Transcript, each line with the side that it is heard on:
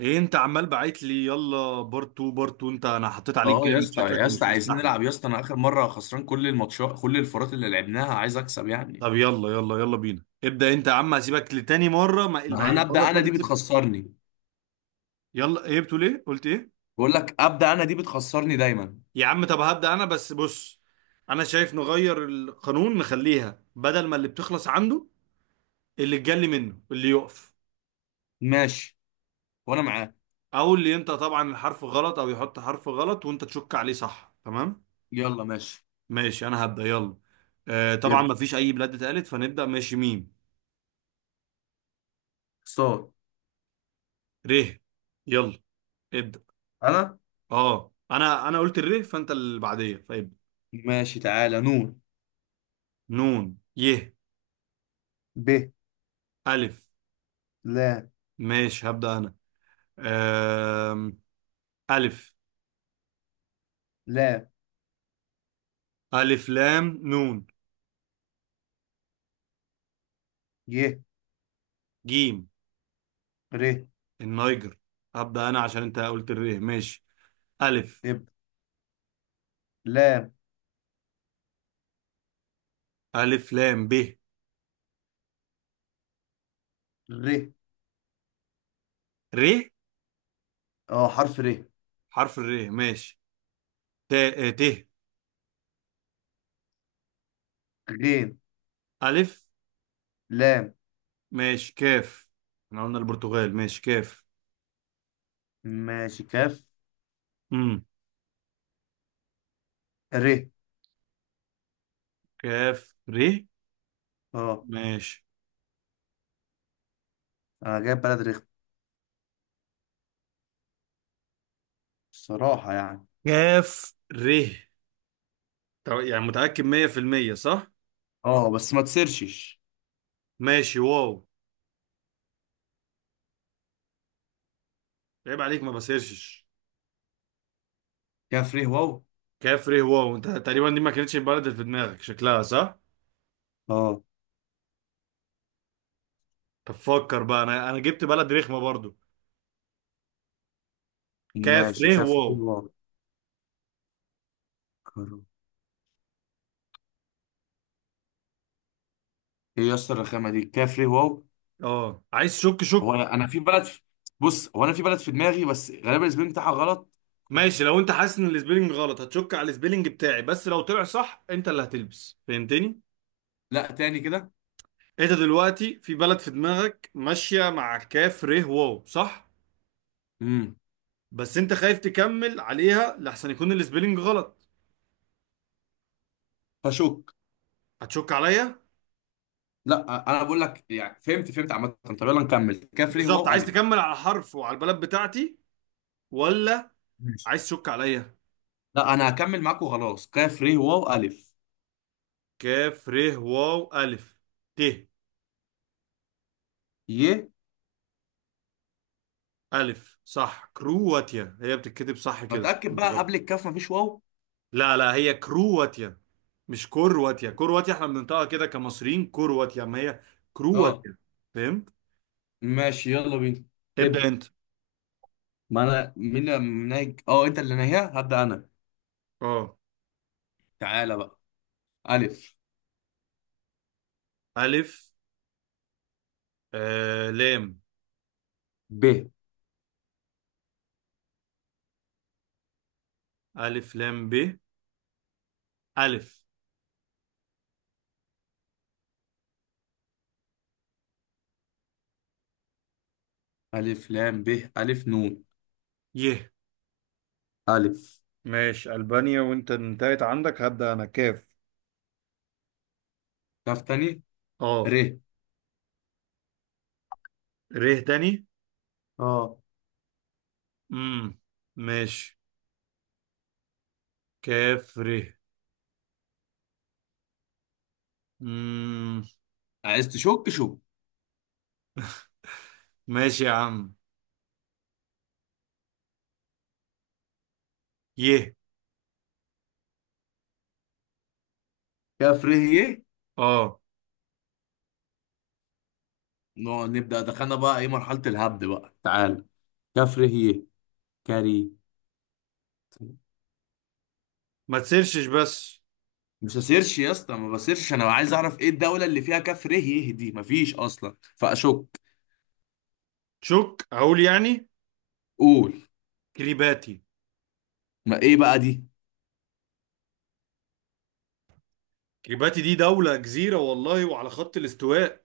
right: ايه انت عمال بعت لي؟ يلا بارت 2 بارت 2. انا حطيت عليك
left: اه، يا
right: جامد
left: اسطى
right: شكلك
left: يا اسطى
right: ومش
left: عايزين
right: مستحمل.
left: نلعب يا اسطى. انا اخر مره خسران كل الماتشات، كل الفرات اللي لعبناها، عايز اكسب يعني.
right: طب يلا يلا يلا بينا. ابدأ انت يا عم، هسيبك لتاني مرة. ما الم-
left: ما انا
right: المرة
left: ابدا،
right: اللي
left: انا دي
right: فاتت سبت.
left: بتخسرني.
right: يلا، ايه بتقول؟ ايه قلت؟ ايه؟
left: بقول لك ابدا، انا دي بتخسرني دايما.
right: يا عم طب هبدأ انا، بس بص. انا شايف نغير القانون، نخليها بدل ما اللي بتخلص عنده، اللي اتجلي منه اللي يقف.
left: ماشي، وانا معاك.
right: او اللي انت طبعا الحرف غلط، او يحط حرف غلط وانت تشك عليه، صح؟ تمام.
left: يلا ماشي.
right: ماشي انا هبدأ، يلا. آه طبعا،
left: يبدا.
right: ما فيش اي بلاد اتقالت، فنبدأ. ماشي، ميم.
left: صاد.
right: ر. يلا. ابدأ.
left: انا.
right: اه، انا قلت الر، فانت اللي بعديه فابدأ.
left: ماشي تعالى، نون.
right: نون ي
left: ب.
right: الف.
left: لا.
right: ماشي هبدأ انا. أم... الف.
left: لا.
right: الف لام. نون.
left: ي.
right: جيم.
left: ر.
right: النيجر. هبدأ انا عشان انت قلت الر. ماشي. الف.
left: ابدا. لام.
right: الف لام ب.
left: ر.
right: ر.
left: اه، حرف ر.
right: حرف الر. ماشي. ت، ت.
left: غين.
right: الف.
left: لام.
right: ماشي كاف. احنا قلنا البرتغال. ماشي كاف.
left: ماشي كاف.
right: امم
left: ر.
right: كاف ر.
left: اه،
right: ماشي.
left: انا جايب بلد رخم الصراحه يعني.
right: كاف ر. طب يعني متأكد 100%؟ صح؟
left: اه بس ما تسرشش.
right: ماشي واو. عيب عليك، ما بسيرشش.
left: كفري واو.
right: كافري واو. انت تقريبا دي ما كانتش البلد اللي في دماغك، شكلها صح.
left: اه.
right: طب فكر بقى. انا جبت بلد رخمه برضو.
left: ماشي
right: كافري واو.
left: كفري واو. كرو. ايه يا اسطى، الرخامه دي كفري واو.
right: اه، عايز شك؟
left: هو
right: شك.
left: انا أنا في بلد في... بص، هو انا في بلد في دماغي، بس غالبا الاسم بتاعها غلط.
right: ماشي، لو انت حاسس ان السبيلنج غلط هتشك على السبيلنج بتاعي، بس لو طلع صح انت اللي هتلبس. فهمتني؟
left: لا، تاني كده.
right: انت دلوقتي في بلد في دماغك ماشيه مع كافري واو، صح؟
left: امم.
right: بس انت خايف تكمل عليها لحسن يكون السبيلنج غلط.
left: فشوك.
right: هتشك عليا؟
left: لا، انا بقول لك يعني، فهمت فهمت عامه. طب يلا نكمل، كفري
right: بالظبط،
left: واو
right: عايز
left: الف.
right: تكمل على حرف وعلى البلد بتاعتي؟ ولا
left: ماشي.
right: عايز تشك عليا؟
left: لا، انا هكمل معاك وخلاص، كفري واو الف.
right: كاف ر واو الف. ت.
left: ي.
right: الف، صح. كرواتيا هي بتتكتب صح كده،
left: بتاكد
right: مش
left: بقى،
right: غلط.
left: قبل الكاف مفيش واو؟
right: لا لا، هي كرواتيا. مش كرواتيا، كرواتيا. احنا بننطقها كده كمصريين، كرواتيا. ما هي
left: اه.
right: كرواتيا. فهمت؟
left: ماشي يلا بينا.
right: ابدأ
left: ابدا.
right: انت.
left: ما انا مين اللي نايج، انت اللي ناهيها هبدا انا.
right: اه.
left: تعالى بقى. ألف.
right: الف. لام.
left: ب.
right: الف لام ب. الف.
left: ألف لام ب. ألف نون.
right: ي.
left: ألف.
right: ماشي، ألبانيا. وانت انتهيت عندك، هبدأ انا. كاف.
left: كاف تاني.
right: اه.
left: ر.
right: ر تاني.
left: اه،
right: امم ماشي. كاف ر. مم.
left: عايز تشك شك.
right: ماشي يا عم. يه.
left: كاف ر ي.
right: اه.
left: نقعد نبدأ، دخلنا بقى إيه، مرحلة الهبد بقى؟ تعال. كاف ر ي. كاري.
right: ما تسيرشش بس.
left: مش هسيرش يا اسطى، ما بسيرش، أنا عايز أعرف إيه الدولة اللي فيها كاف ر ي دي، مفيش أصلا فأشك.
right: تشوك؟ اقول يعني.
left: قول.
right: كريباتي.
left: ما إيه بقى دي؟
right: كريباتي دي دولة جزيرة والله، وعلى خط الاستواء.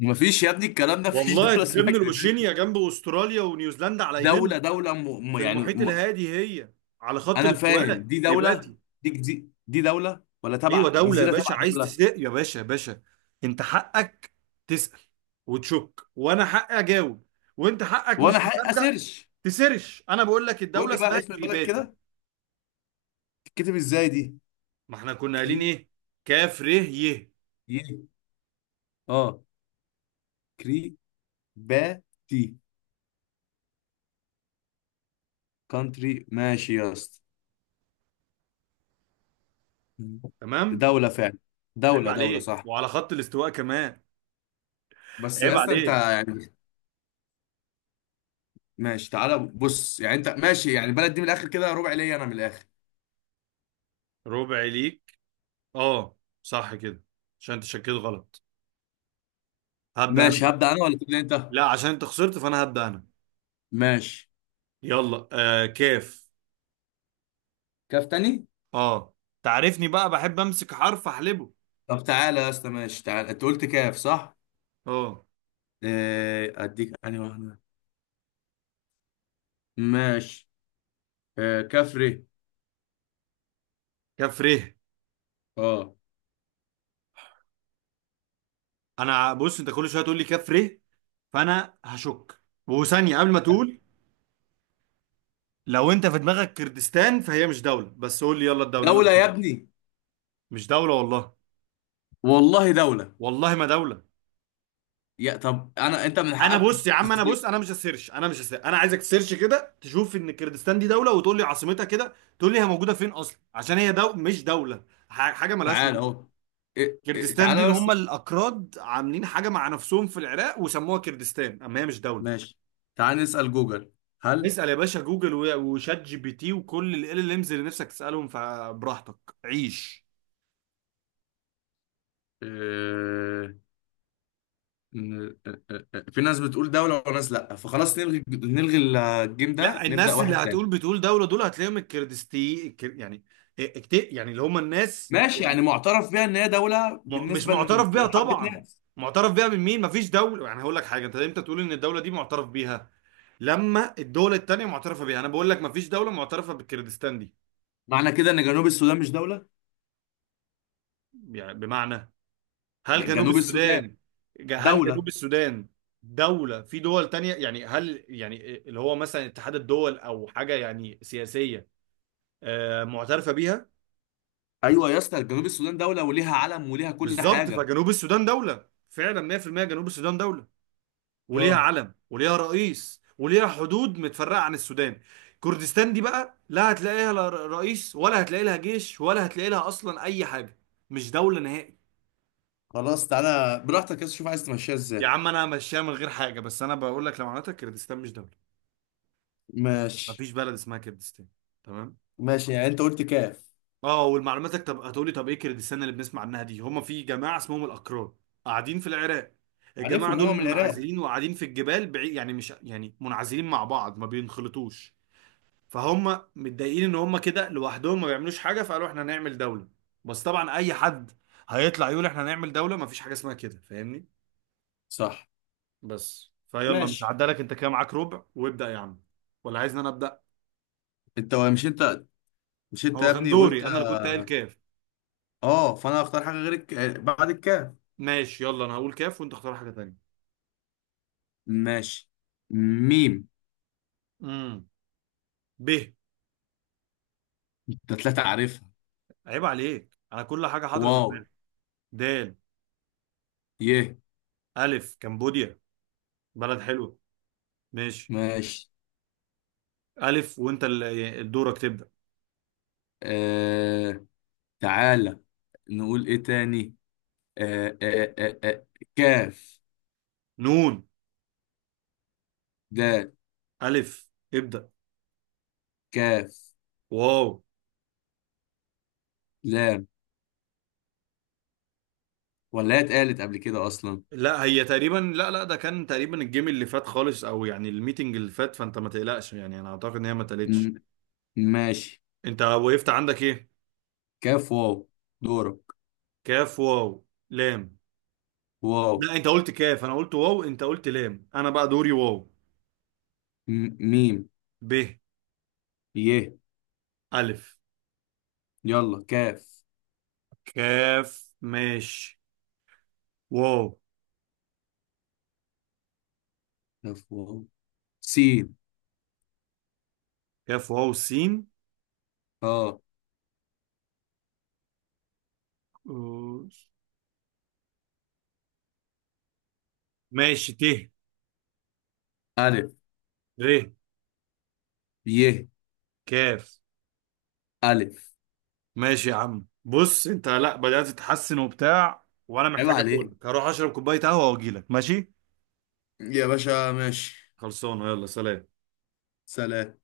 left: مفيش يا ابني، الكلام ده، مفيش
right: والله،
left: دولة اسمها
right: ضمن
left: كريبات.
right: الأوشينيا، جنب أستراليا ونيوزيلندا، على يمينهم.
left: دولة دولة
right: في
left: يعني.
right: المحيط الهادي. هي على خط
left: انا فاهم
right: الاستواء،
left: دي دوله.
right: كريباتي.
left: دي دوله، ولا تبع
right: أيوة دولة يا
left: جزيره تبع
right: باشا. عايز
left: دوله؟
right: تسرق يا باشا؟ يا باشا، أنت حقك تسأل وتشك، وأنا حقي أجاوب، وأنت حقك
left: وانا
right: مش
left: حق
right: مصدق.
left: اسيرش.
right: تسرش، أنا بقول لك
left: قول
right: الدولة
left: لي بقى
right: اسمها
left: اسم البلد
right: كريباتي.
left: كده، تتكتب ازاي دي؟
right: ما احنا كنا قايلين
left: كري.
right: ايه؟ كاف ر ي.
left: ي. اه. كري. با. تي. كونتري ماشي يا اسطى.
right: تمام.
left: دوله فعلا.
right: عيب
left: دوله دوله
right: عليك،
left: صح.
right: وعلى خط الاستواء كمان.
left: بس يا
right: عيب
left: اسطى انت
right: عليك.
left: يعني. ماشي، تعالى بص يعني، انت ماشي يعني، البلد دي من الاخر كده ربع ليا انا من الاخر.
right: ربع ليك، اه، صح كده. عشان انت شكيت غلط. هبدأ انا
left: ماشي،
right: بقى.
left: هبدأ انا ولا تبدأ انت؟
right: لا، عشان انت خسرت فانا هبدأ انا.
left: ماشي.
right: يلا، كاف.
left: كاف تاني.
right: اه. تعرفني بقى، بحب امسك حرف احلبه.
left: طب تعالى يا اسطى، ماشي تعالى، انت قلت كاف صح؟
right: اه.
left: اديك انهي واحده. ماشي. كفري.
right: كاف ر.
left: اه.
right: انا بص، انت كل شويه تقول لي كاف ر، فانا هشك. وثانيه قبل ما تقول، لو انت في دماغك كردستان فهي مش دوله. بس قول لي يلا الدوله، انا
left: دوله يا
right: بشوف.
left: ابني.
right: مش دوله والله.
left: والله دوله.
right: والله ما دولة.
left: يا طب انا، انت من
right: انا
left: حقك
right: بص يا عم، انا
left: تسال.
right: بص، انا مش هسيرش، انا مش هسيرش. انا عايزك تسيرش كده تشوف ان كردستان دي دولة، وتقول لي عاصمتها كده، تقول لي هي موجودة فين اصلا. عشان هي مش دولة، حاجة ملهاش
left: تعال
right: وجود.
left: اهو. إيه- إيه،
right: كردستان دي
left: تعالى
right: اللي هم
left: بس.
right: الاكراد عاملين حاجة مع نفسهم في العراق وسموها كردستان، اما هي مش دولة.
left: ماشي. تعال نسال جوجل. هل.
right: اسأل يا باشا جوجل و- وشات جي بي تي وكل ال امز اللي نفسك تسألهم، فبراحتك عيش.
left: آه، في ناس بتقول دوله وناس لا، فخلاص نلغي نلغي. الجيم
right: لا،
left: ده نبدا
right: الناس اللي
left: واحد تاني.
right: هتقول بتقول دولة دول هتلاقيهم الكردستي يعني. إيه، يعني اللي هم الناس.
left: ماشي، يعني معترف بيها ان هي دوله
right: مش
left: بالنسبه
right: معترف بيها
left: لحبه
right: طبعا.
left: ناس؟
right: معترف بيها من مين؟ مفيش دولة. يعني هقول لك حاجة، انت امتى تقول ان الدولة دي معترف بيها؟ لما الدولة التانية معترفة بيها. انا بقول لك مفيش دولة معترفة بالكردستان دي.
left: معنى كده ان جنوب السودان مش دوله؟
right: يعني بمعنى، هل جنوب
left: جنوب السودان.
right: السودان، هل
left: دوله.
right: جنوب السودان دولة في دول تانية؟ يعني هل يعني اللي هو مثلا اتحاد الدول او حاجة يعني سياسية معترفة بيها؟
left: ايوه يا اسطى، جنوب السودان دوله وليها علم وليها كل
right: بالظبط،
left: حاجه.
right: فجنوب السودان دولة فعلا 100%. جنوب السودان دولة وليها
left: اه.
right: علم وليها رئيس وليها حدود متفرقة عن السودان. كردستان دي بقى، لا هتلاقي لها رئيس، ولا هتلاقي لها جيش، ولا هتلاقي لها أصلا أي حاجة. مش دولة نهائي.
left: خلاص، تعالى براحتك يا اسطى، شوف عايز تمشيها
right: يا
left: ازاي.
right: عم أنا ماشيها من غير حاجة، بس أنا بقول لك لو معناتها كردستان مش دولة،
left: ماشي.
right: مفيش بلد اسمها كردستان. تمام.
left: ماشي يعني انت قلت كاف.
right: اه، والمعلوماتك طب هتقولي طب ايه كردستان اللي بنسمع عنها دي؟ هما في جماعة اسمهم الأكراد، قاعدين في العراق. الجماعة
left: عارفهم
right: دول
left: هما من العراق.
right: منعزلين وقاعدين في الجبال بعيد، يعني مش، يعني منعزلين مع بعض ما بينخلطوش. فهم متضايقين ان هم كده لوحدهم ما بيعملوش حاجه، فقالوا احنا هنعمل دوله. بس طبعا اي حد هيطلع يقول احنا هنعمل دوله، ما فيش حاجه اسمها كده. فاهمني؟
left: صح.
right: بس فيلا، مش
left: ماشي.
right: عدالك انت كده، معاك ربع. وابدا يا عم. ولا عايزني انا ابدا؟
left: مش انت مش انت
right: هو
left: يا
right: كان
left: ابني قلت.
right: دوري، انا اللي كنت قايل كاف.
left: اه، فانا هختار حاجه غير بعد الكاف.
right: ماشي يلا، انا هقول كاف وانت اختار حاجه تانية.
left: ماشي. ميم.
right: امم ب.
left: انت ثلاثه عارفها.
right: عيب عليك، انا كل حاجه حاضره في
left: واو.
right: دماغي. دال.
left: يه.
right: الف. كمبوديا، بلد حلوه. ماشي.
left: ماشي.
right: الف. وانت دورك تبدا.
left: آه... تعالى، نقول ايه تاني؟ آه... آه... آه... آه... كاف.
right: نون.
left: دال.
right: الف. ابدا.
left: كاف.
right: واو.
left: لام. ولا هي اتقالت قبل كده اصلا؟
right: لا هي تقريبا، لا لا، ده كان تقريبا الجيم اللي فات خالص، او يعني الميتنج اللي فات. فانت ما تقلقش، يعني انا اعتقد ان هي ما اتقالتش.
left: م- ماشي.
right: انت وقفت عندك ايه؟
left: كاف واو. دورك.
right: كاف واو لام.
left: واو.
right: لا، انت قلت كاف، انا قلت واو، انت قلت لام، انا بقى دوري واو.
left: ميم.
right: ب.
left: يه.
right: الف.
left: يلا كاف.
right: كاف ماشي. واو.
left: كاف واو سين.
right: كاف واو سين.
left: اه.
right: أوش. ماشي ت.
left: الف.
right: ر.
left: يه.
right: كاف.
left: الف.
right: ماشي يا عم، بص انت لا بدأت تتحسن وبتاع، وانا
left: عيب
right: محتاج
left: عليك
right: اقولك هروح اشرب كوبايه قهوه واجيلك. ماشي؟
left: يا باشا. ماشي.
right: خلصانه، يلا سلام.
left: سلام.